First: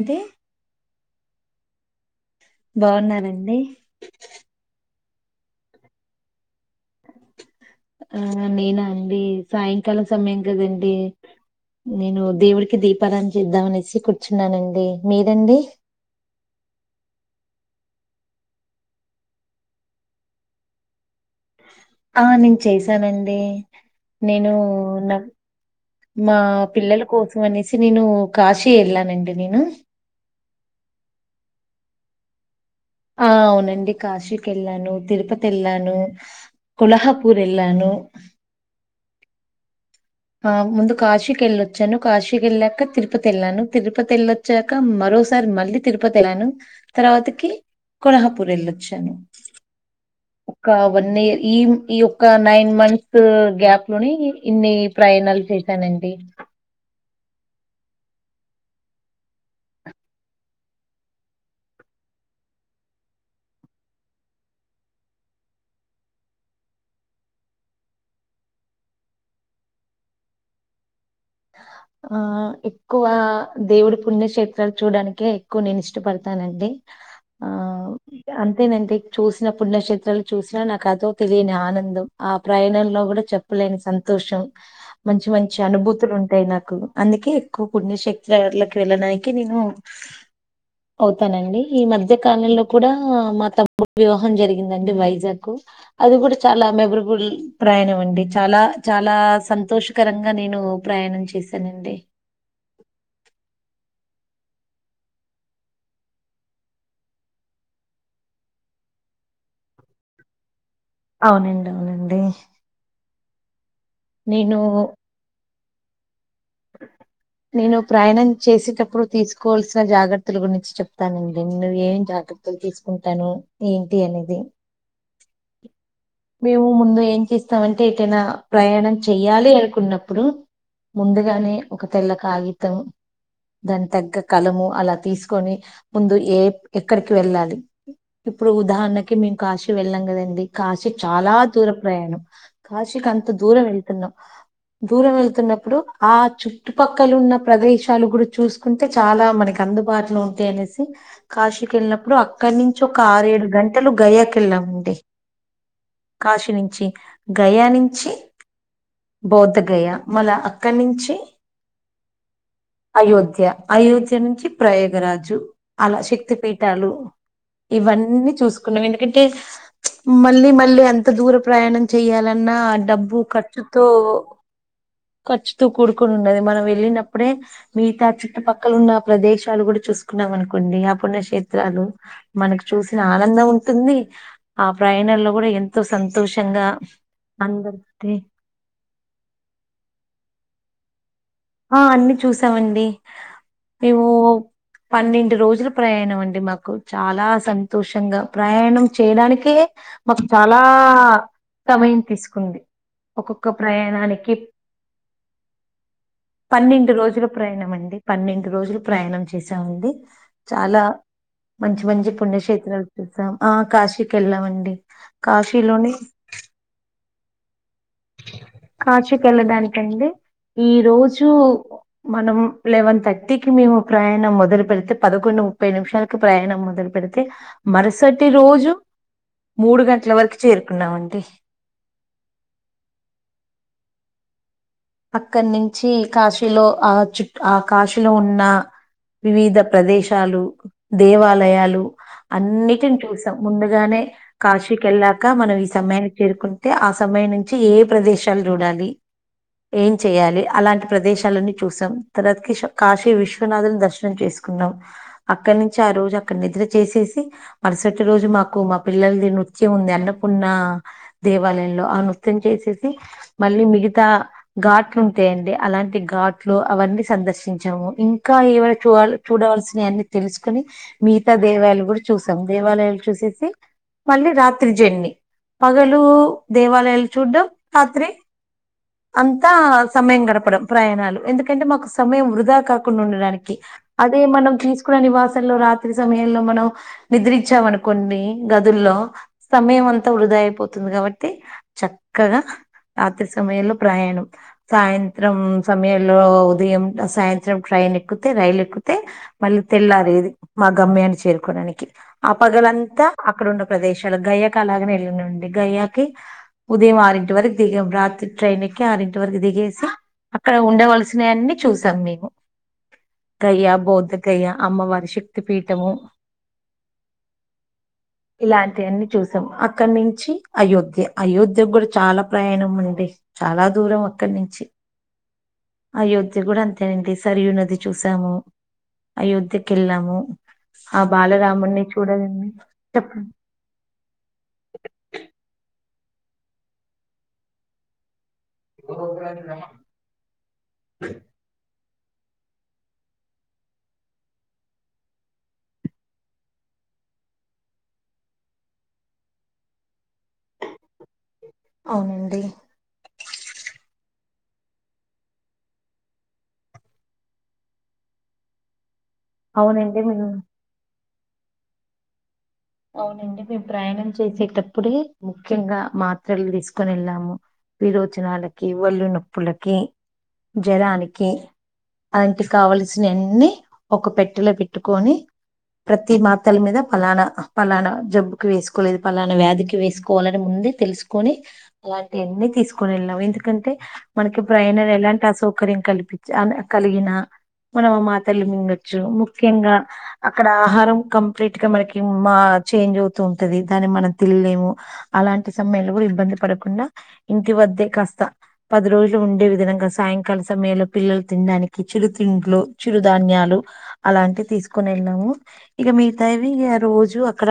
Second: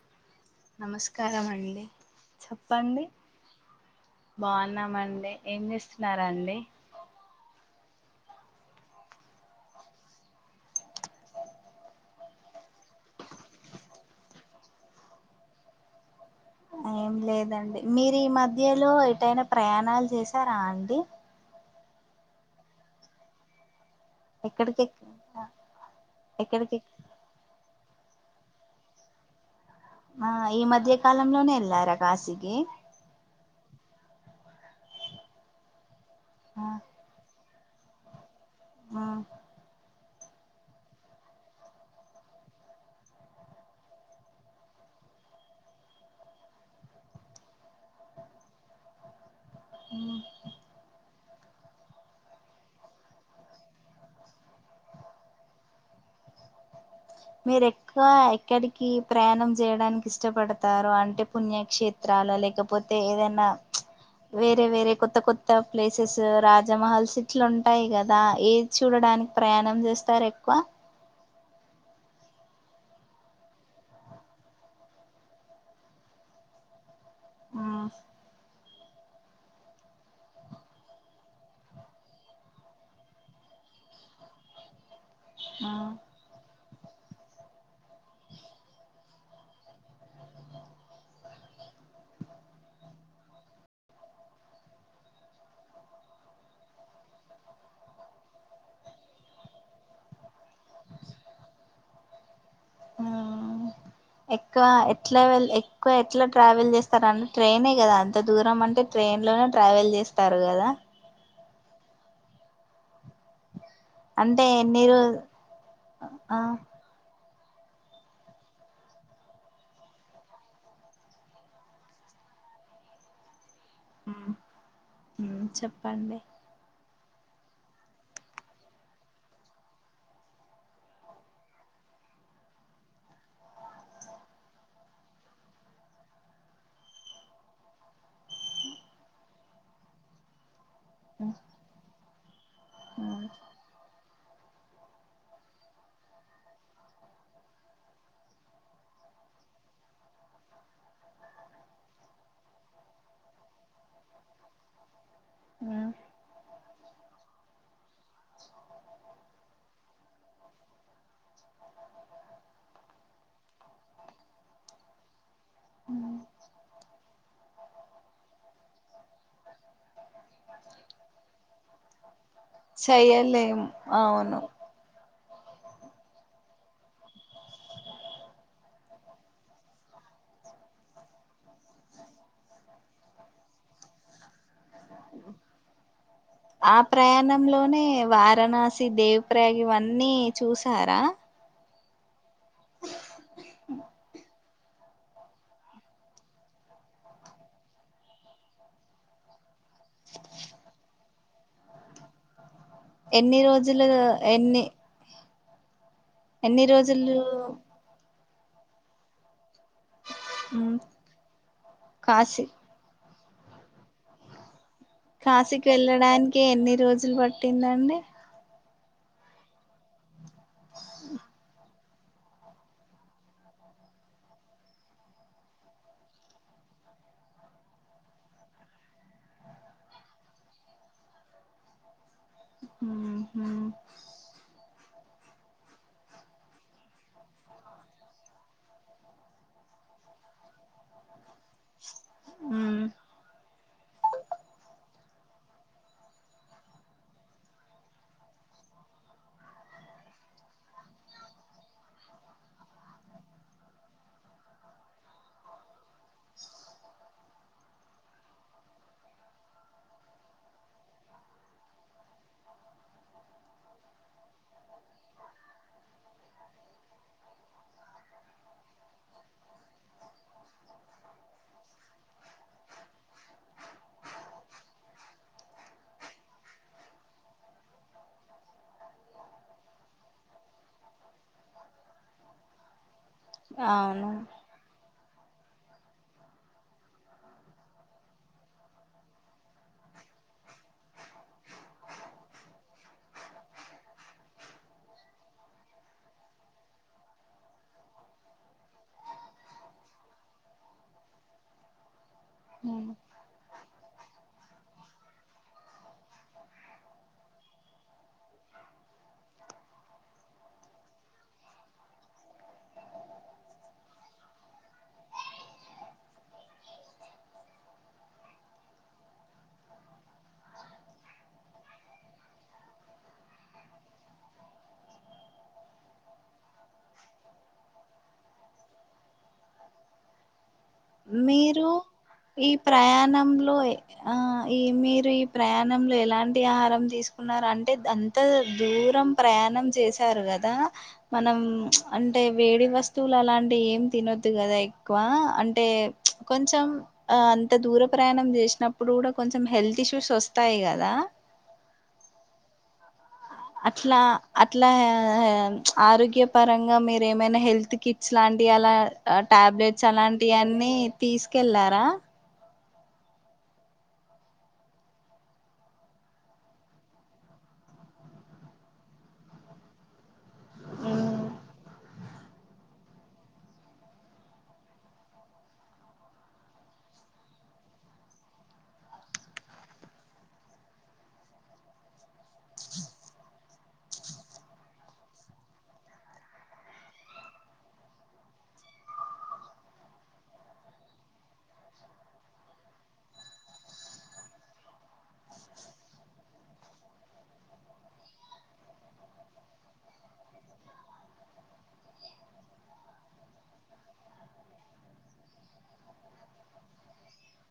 అంతే నమస్కారం అండి చెప్పండి బాగున్నానండి బాన్నామండి ఏం చేస్తున్నారండి ఆ నేనా అండి సాయంకాలం సమయం కదండి నేను దేవుడికి దీపారాదన చేద్దామనేసి కూర్చున్నానండి మీదండి ఏం లేదండి మీరు ఈ మధ్యలో ఎటైనా ప్రయాణాలు చేసారా అండి ఆ నేన్ చేసానండి నేను ఎక్కడికి నా మా ఎక్కడికి పిల్లల కోస్ సం అనేసి నేను కాశి ఎల్ల అండీ నేను ఆ ఈ మధ్య కాలంలోనే వెళ్ళారా కాశికి ఆ అవునండి కాశీకి వెళ్ళాను తిరుపతి వెళ్ళాను కుల్హాపూర్ ఏళ్ళను ఆ ఆ ముందు కాశీకి వెళ్ళొచ్చాను కాశీకి వెళ్ళాక తిరుపతి వెళ్ళాను తిరుపతి వెళ్ళో చ్చాక మరోసారి మళ్ళీ తిరుపతి వెళ్ళాను తర్వాతకి కొలహాపూర్ వెళ్ళొచ్చాను ఉ ఒక వన్ ఇయర్ ఈ ఈ ఒక్క నైన్ మంత్స్ గ్యాప్ లోనే ఇన్ని ప్రయాణాలు చేశానండి మీరు ఎక్కువ ఎక్కడికి ప్రయాణం చేయడానికి ఇష్టపడతారు అంటే పుణ్యక్షేత్ త్రల లేకపోతే ఏదైనా వేరే వేరే కొత్త కొత్త ప్లేసెస్ రాజమహల్స్ ఇట్లు ఉంటాయి కదా ఏ చూడడానికి ప్రయాణం చేస్తారు ఎక్కువ ఉ ఆ ఎక్కువ దేవుడు పుణ్యక్షేత్రాలు చూడడానికే ఎక్కువ నేను ఇష్టపడతానండి ఆ అం అదేనంటే చూసిన పుణ్యక్షేత్రాలు చూసినా నాకు అదో తెలియని ఆనందం ఆ ప్రయాణంలో కూడా చె చెప్పలేని సంతోషం మంచి మంచి ఆ అనుభూతి ఉంటాయి నాకు అందుకే ఎక్కువ పుణ్యక్షేత్రలకి వెళ్ళడానికి నేను అ అవుతానండి ఈ మధ్య కాలంలో కూడా మా తమ్ముడు వివాహం జరిగిందండి వైజాగ్ కు అది కూడా చాలా మెబరుబుల్ ప్రయాణం అండి చాలా చాలా సంతోషకరంగా నేను ప్రయాణం చేశానండి ఆ ఎక్కువ ఎట్లా ఎక్కువ ఎట్లా ట్రావెల్ చేస్తారం ట్రైనే కదా అంత దూరం అంటే ట్రైన్ లోనే ట్రావెల్ చేస్తారు కదా అవునండి అవునండి అంటే నేను, ఎన్ని రోజ్ ఆ నేను ప్రయాణం చేసేటప్పుడు తీసుకోవాల్సిన జాగ్రత్తలు గురించి చెప్తానండి నువు ఏం కాదు త్తలు తీసుకుంటాను ఏంటి అనేది చెప్పండి మేము ముందు ఏం చేస్తామంటే ఏటైనా ప్రయాణం చెయ్యాలి అనుకున్నప్పుడు ముందుగానే ఒక తెల్ల కాగితం దాని తగ్గ కలము అలా తీసుకొని ముందు ఏ ఎక్కడికి వెళ్ళాలి ఇప్పుడు ఉదాహరణకి మేము కాశీ వెళ్ళం కదండి కాశీ చాలా దూర ప్రయాణం కాశిక్ అంత దూరం వెళ్తున్నాం దూరం వెళ్తున్నప్పుడు ఆ చుట్టుపక్కల ఉన్న ప్రదేశాలు కూడా చూసుకుంటే అంటే చాలా మనకి అందుబాటులో ఉంటాయనేసి కాశీకి వెళ్ళినప్పుడు అక్కడి నుంచి ఒక ఆరేడు గంటలు గయాకెళ్ళామండి ఉ కాశి నుంచి గయా నుంచి బౌద్ధ గయా మల అక్కడి నుంచి అయోధ్య అయోధ్య నుంచి ప్రయోగరాజు అలా శక్తి పీఠాలు ఇవన్నీ చూసుకున్నాం ఎందుకంటే మళ్ళీ మళ్ళీ ఎంత దూర ప్రయాణం చేయాలన్నా డబ్బు చెయ్యలేము ఖర్చుతో అవును ఖర్చుతూ కూడుకొని ఉన్నది మనం వెళ్ళినప్పుడే మిగతా చుట్టుపక్కల ఉన్న ప్రదేశాలు కూడా చూసుకున్నాం అనుకోండి ఆ పుణ్యక్షేత్రాలు మనకు చూసిన ఆనందం ఉంటుంది. ఆ ప్రయాణంలో కూడా ఎంతో సంతోషంగా ఆ ప్రయాణంలోనే అందరి వారణాసి. దేవి ప్రయాగ్ ఇవన్నీ చూసారా. ఆ అన్ని చూసామండి ఎఓ. పన్నెండు రోజులు ప్రయాణం అండి మాకు చాలా సంతోషంగా ప్రయాణం చేయడానికే. మాకు చాలా సమయం తీసుకుంది ఎన్ని ఒక్కొక్క రోజులు ప్రయాణానికి. ఎన్ని ఎన్ని పన్నెండు రోజులు రోజుల ప్రయాణం అండి. పన్నెండు రోజులు ప్రయాణం చేసా ఉంది ఉమ్ చాలా మంచి మంచి కాశీ పుణ్యక్షేత్రాలు. ఆ కాశికెళ్లామండి. కాశీకి వెళ్ళడానికి ఎన్ని రోజులు పట్టిందండి. కాచుకెళ్ళడానికండి ఈ రోజు. మనం లెవెన్ థర్టీకి మేము ప్రయాణం మొదలు పెడితే పదకొండు ముప్పై నిమిషాలు. ప్రయాణం మొదలు పెడితే మరుసటి రోజు. మూడు గంటల వరకు చేరుకున్నామండి. హ. అక్కడ నుంచి కాశీలో ఆ చుట్ ఆ కాశీలో ఉన్న. వివిధ ప్రదేశాలు దేవాలయాలు ఉమ్ అన్నిటిని చూస్. ముందుగానే కాశీకి వెళ్ళాక మనం ఈ సమయానికి చేరుకుంటే ఆ సమయం నుంచి ఏ ఏ ప్రదేశాలు చూడాలి. ఏం చెయాలి అలాంటి ప్రదేశాలన్నీ చూసాం తర్వాత క కాశీ విశ్వనాథుని దర్శనం చేసుకున్నాం. అక్కడ నుంచి ఆ రోజు అక్కడ నిద్ర చేసేసి. మరుసటి రోజు మాకు మా పిల్లలది నృత్యం ఉంది అన్నపూర్ణ. దేవాలయంలో ఆ నృత్యం చేసేసి మళ్ళీ మిగతా. ఘాట్లుంటాయంండి అలాంటి ఘాట్లు అవన్నీ సందర్శించాము ఇంకా ఏవైనా చూడాల. చూడవలసినవి అన్ని తెలుసుకుని మిగతా దేవలు కూడా చూసాం దేవాలయాలు చూసేసి. మళ్ళీ రాత్రి జర్న్ని పగలు దేవాలయాలు చూడ్డం రాత్రి. అంతా సమయం గడపడం ప్రయాణాలు ఎందుకంటే మాకు సమయం వృధా కా. ఉండడానికి అవును అదే మనం తీస్. కుల నివాసంలో రాత్రి సమయంలో మనం నిద్రించామని కొన్ని గదుల్లో. సమయం అంతా వృధా అయిపోతుంది కాబట్టి చక్కగా రాత్రి సమయంలో. ప్రయాణం. సాయంత్రం సమయంలో ఉదయం సాయంత్రం ట్రైన్ ఎక్కుతే రైలు ఎక్కితే. మళ్ళీ తెల్లారీ మా గమ్మ్యాన్ని చేరుకోడానికి. ఆ పగలంతా అక్కడ ఉన్న ప్రదేశాలు గయయాకి అలాగనే వెళ్ళండి గయ్యాకి. ఉదయం ఆరుంటి వరకు దీగం రాత్రి. ట్రైన్ ఎక్కి ఆరింటి వరకు దిగేసి అక్కడ ఉండవలసిన అన్ని చూసాం మేము. దయ్యా బౌధ కయ్యా అమ్మవారి శక్తి పీఠము. ఇలాంటి అన్ని చూసాం అక్కడ నుంచి అయోధ్య అయోధ్య కూడా చాలా ప్రయాణం అండి. చాలా దూరం అక్కడి నుంచి. అయోధ్య కూడా అంతేనండి సరియు నది చూసాము. అయోధ్య కెళ్ళాము. మీరు ఈ చెప్పండి ప్రయాణంలో. ఆ ఈ మీరు ఈ ప్రయాణంలో ఎలాంటి ఆహారం తీసుకున్నారు అంటే దన్. త దూరం ప్రయాణం చేసారు కదా. మనం అంటే వేడి వస్తువులు అలాంటివి ఏం తినొద్దు కదా ఎక్కువ అంటే అంటే కొంచెం ఆ అంత దూర ప్రయాణం చేసినప్పుడు కూడా కొంచెం హెల్త్ ఇష్యూస్ వస్తాయి కదా అవునండి అట్లా అట్లా ఆరోగ్యపరంగా మీరు ఏమైనా హెల్త్ కిట్స్ లాంటివి అలా టాబ్లెట్స్ అవునండి అలాంటి మేము అన్ని తీసుకెళ్లారా అవునండి మేము ప్రయాణం చేసేటప్పుడే ముఖ్యంగా మాత్రలు తీసుకని వెళ్ళాము విరోచనాలకి ఒళ్ళు నొప్పులకి జ్వరానికి అలాంటి కావల్సినవన్ని ఒక పెట్టెలో పెట్టుకొని ప్రతి మాత్రల మీద ఫలానా పలానా జబ్బుకి వేసుకోలేదు పలానా వ్యాధికి వేసుకోవాలని ముందు తెలుసుకొని అలాంటివన్నీ తీసుకుని వెళ్ళాం ఎందుకంటే మనకి ప్రయాణాలకు ఎలాంటి అసౌకర్యం కలిపి అనిపించిన కలిగిన మనం మా మాత్రలు మింగొచ్చు ముఖ్యంగా అక్కడ ఆహారం కంప్లీట్ గా మనకి మా చేంజ్ అవుతూ ఉంటది దాన్ని మనం తినలేము అలాంటి సమయాంలో కూడా ఇబ్బంది పడకుండా ఇంటి వద్దే కాస్త పది రోజులు ఉండే విధంగా సాయంకాల సమయంలో పిల్లలు తినడానికి చిరు తిండ్లు చిరు ధాన్యాలు అలాంటి తీసుకుని వెళ్ళాము ఇక మిగతావి రోజు అక్కడ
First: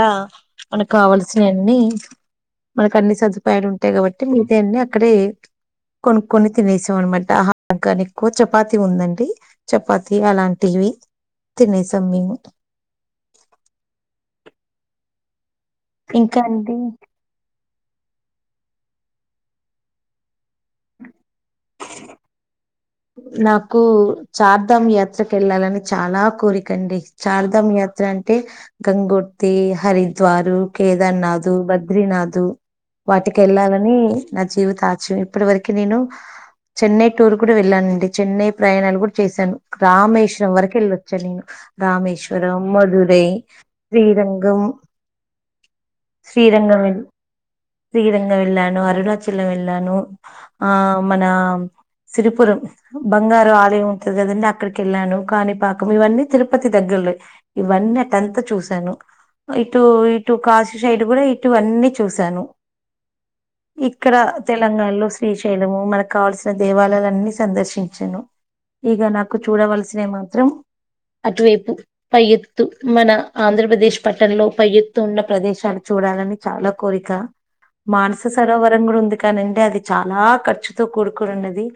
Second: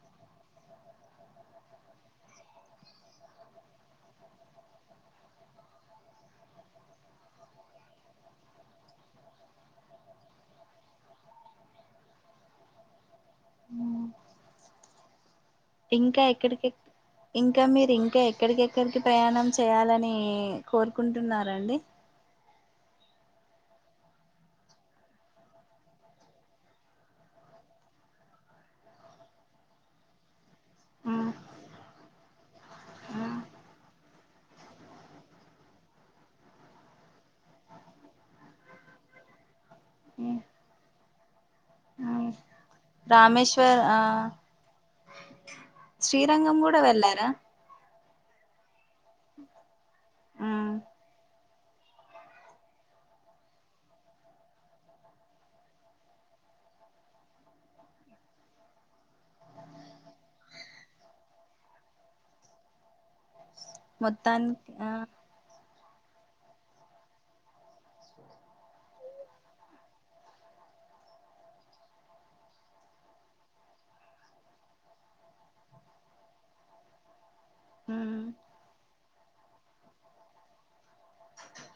మనకు కావాల్సినఅన్ని మనకు అన్ని సదుపాయాలు ఉంటాయి కాబట్టి మిగతావి అన్ని అక్కడే కొనుక్కొని తినేసాం అనమాట ఆహారం కాని ఎక్కువ చపాతి ఉందండి చపాతి అలాంటివి తినేసాం మేము ఉ ఇంకా ఎక్కడికి ఇంకా మీరు ఇంకా ఎక్కడికిఎక్కడికి ప్రయాణం చేయాలని కోరుకుంటున్నారండి నాకు చార్ధాం యాత్రకు వెళ్ళాలని చాలా కోరికండి చార్ధాం యాత్ర అంటే గంగోతి హరిద్వారు కేదార్నాథ్ బద్రీనాథ్ వాటికి వెళ్లాలని నా జీవిత ఆశయం ఇప్పటి వరకు నేను చెన్నై టూర్ కూడా వెళ్ళాలనండి అంటే చెన్నై ప్రయాణాలు కూడా చేశాను రామేశ్వరం వరకు వెళ్ళొచ్చాను నేను రామేశ్వరం త్రిపుర మధురై రామేశ్వర్ ఆ శ్రీరంగం శ్రీరంగం కూడా వెళ్ళారా శ్రీరంగ వెళ్ళాను అరుణాచలాం వెళ్ళాను ఆ మన సిరిపురం బంగారు ఆలయం ఉంటది కదండి అక్కడికెళ్ళాను కాణిపాకం ఇవన్నీ తిరుపతి దగ్గరలే ఇవన్నీ అటు అంత చూశాను ఇటు ఇటు కాశీ సైడ్ కూడా ఇటుఅన్నీ చూశాను ఇక్కడ మొత్తానికి ఆ తెలంగాణలో శ్రీశైలము మనకు కావాల్సిన దేవాలయాలన్ని సందర్శించాను ఇక నాకు చూడవలసిన మాత్రం అటువైపు పై ఎత్తు మన ఆంధ్రప్రదేశ్ పట్టణంలో పై ఎత్తు ఉన్న ప్రదేశాలు చూడాలని చాలా కోరిక మానస సరోవరం కూడా ఉంది కాని అండి అది చాలా ఖర్చుతో కూడుకోనున్నది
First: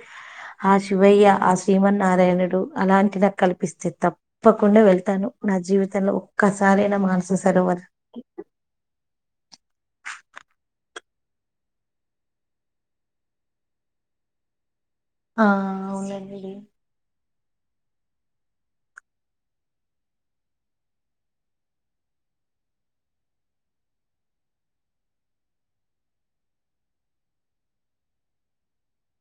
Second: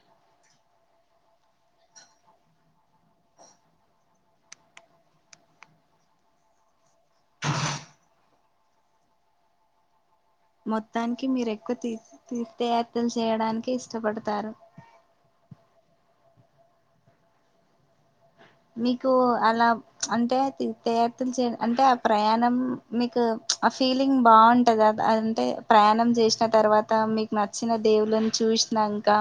ఆ శివయ్య ఆ శ్రీమన్నారాయణుడు అలాంటి నా కల్పిస్తే తప్ప తప్పకుండా వెళ్తాను నా జీవితంలో ఒక్కసారైన మానస సరోవర్ మొత్తాన్కి మీరు ఎక్కువ తీ తీ తీర్థయాత్రల్ చేయడానికి ఇష్టపడుతారు ఆ అవునండి మీకు అలా అంటే తీర్థ చేయను అంటే ఆ ప్రయాణం మీకు ఆ ఫీలింగ్ బావుంటదా అంటే ప్రయాణం జేస్న తర్వాత మీ నచ్చిన దేవుళ్లను చూస్నాంకా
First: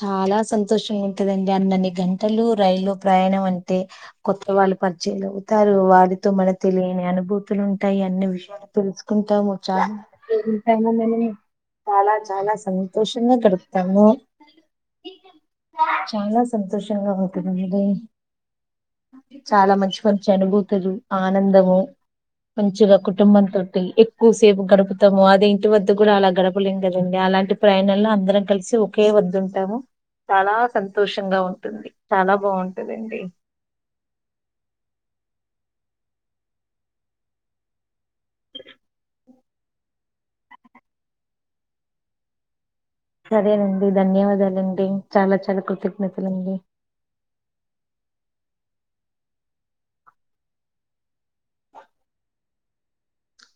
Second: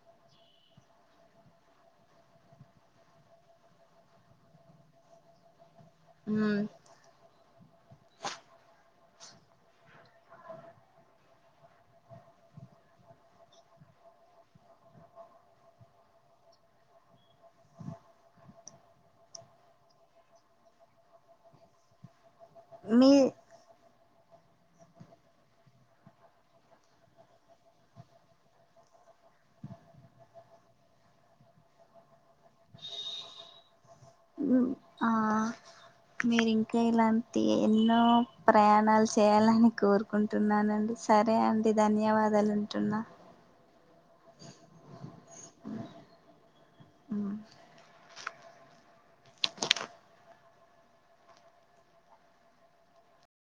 చాలా సంతోషంగుంటదండి అన్నన్ని గంటలు రైల్లో ప్రయాణం అంటే కొత్త వాళ్ళు పరిచయలు అవుతారు వారితో మనకు తెలియని అనుభూ తులుంటాయి అన్ని విషయాలు తెలుసుకుంటాము చాలా [unintelligible] చాలా చాలా సంతోషంగా గడుప్తాము చాలా సంతోషంగా ఉంటుంది చాలా మంచి మంచి అనుభూతులు ఆనందము మంచిగా మీ కుటుంబంతోటి ఎక్ క్కు సేపు గడుపుతాము అదే ఇంటి వద్ద కూడా అలా గడపలేం గదండి అలాంటి ప్రయాణాల్లో అందరం కలిసి ఒ ఒకే వద్దుంటాము చాలా సంతోషంగా ఉంటుంది చాలా బావుంటదండి [inaudible] అహా మీరింకా ఇలాంటి ఎన్నో ప్రయాణాల్ చేయాలని కోరు కుంటున్నానండి సరే అండి ధన్యవాదాల్ లుంటున్నా సరేనండి ధన్యవాదాలండి చాలా చాలా కృతజ్ఞతలండి హు ఆ [unintelligible]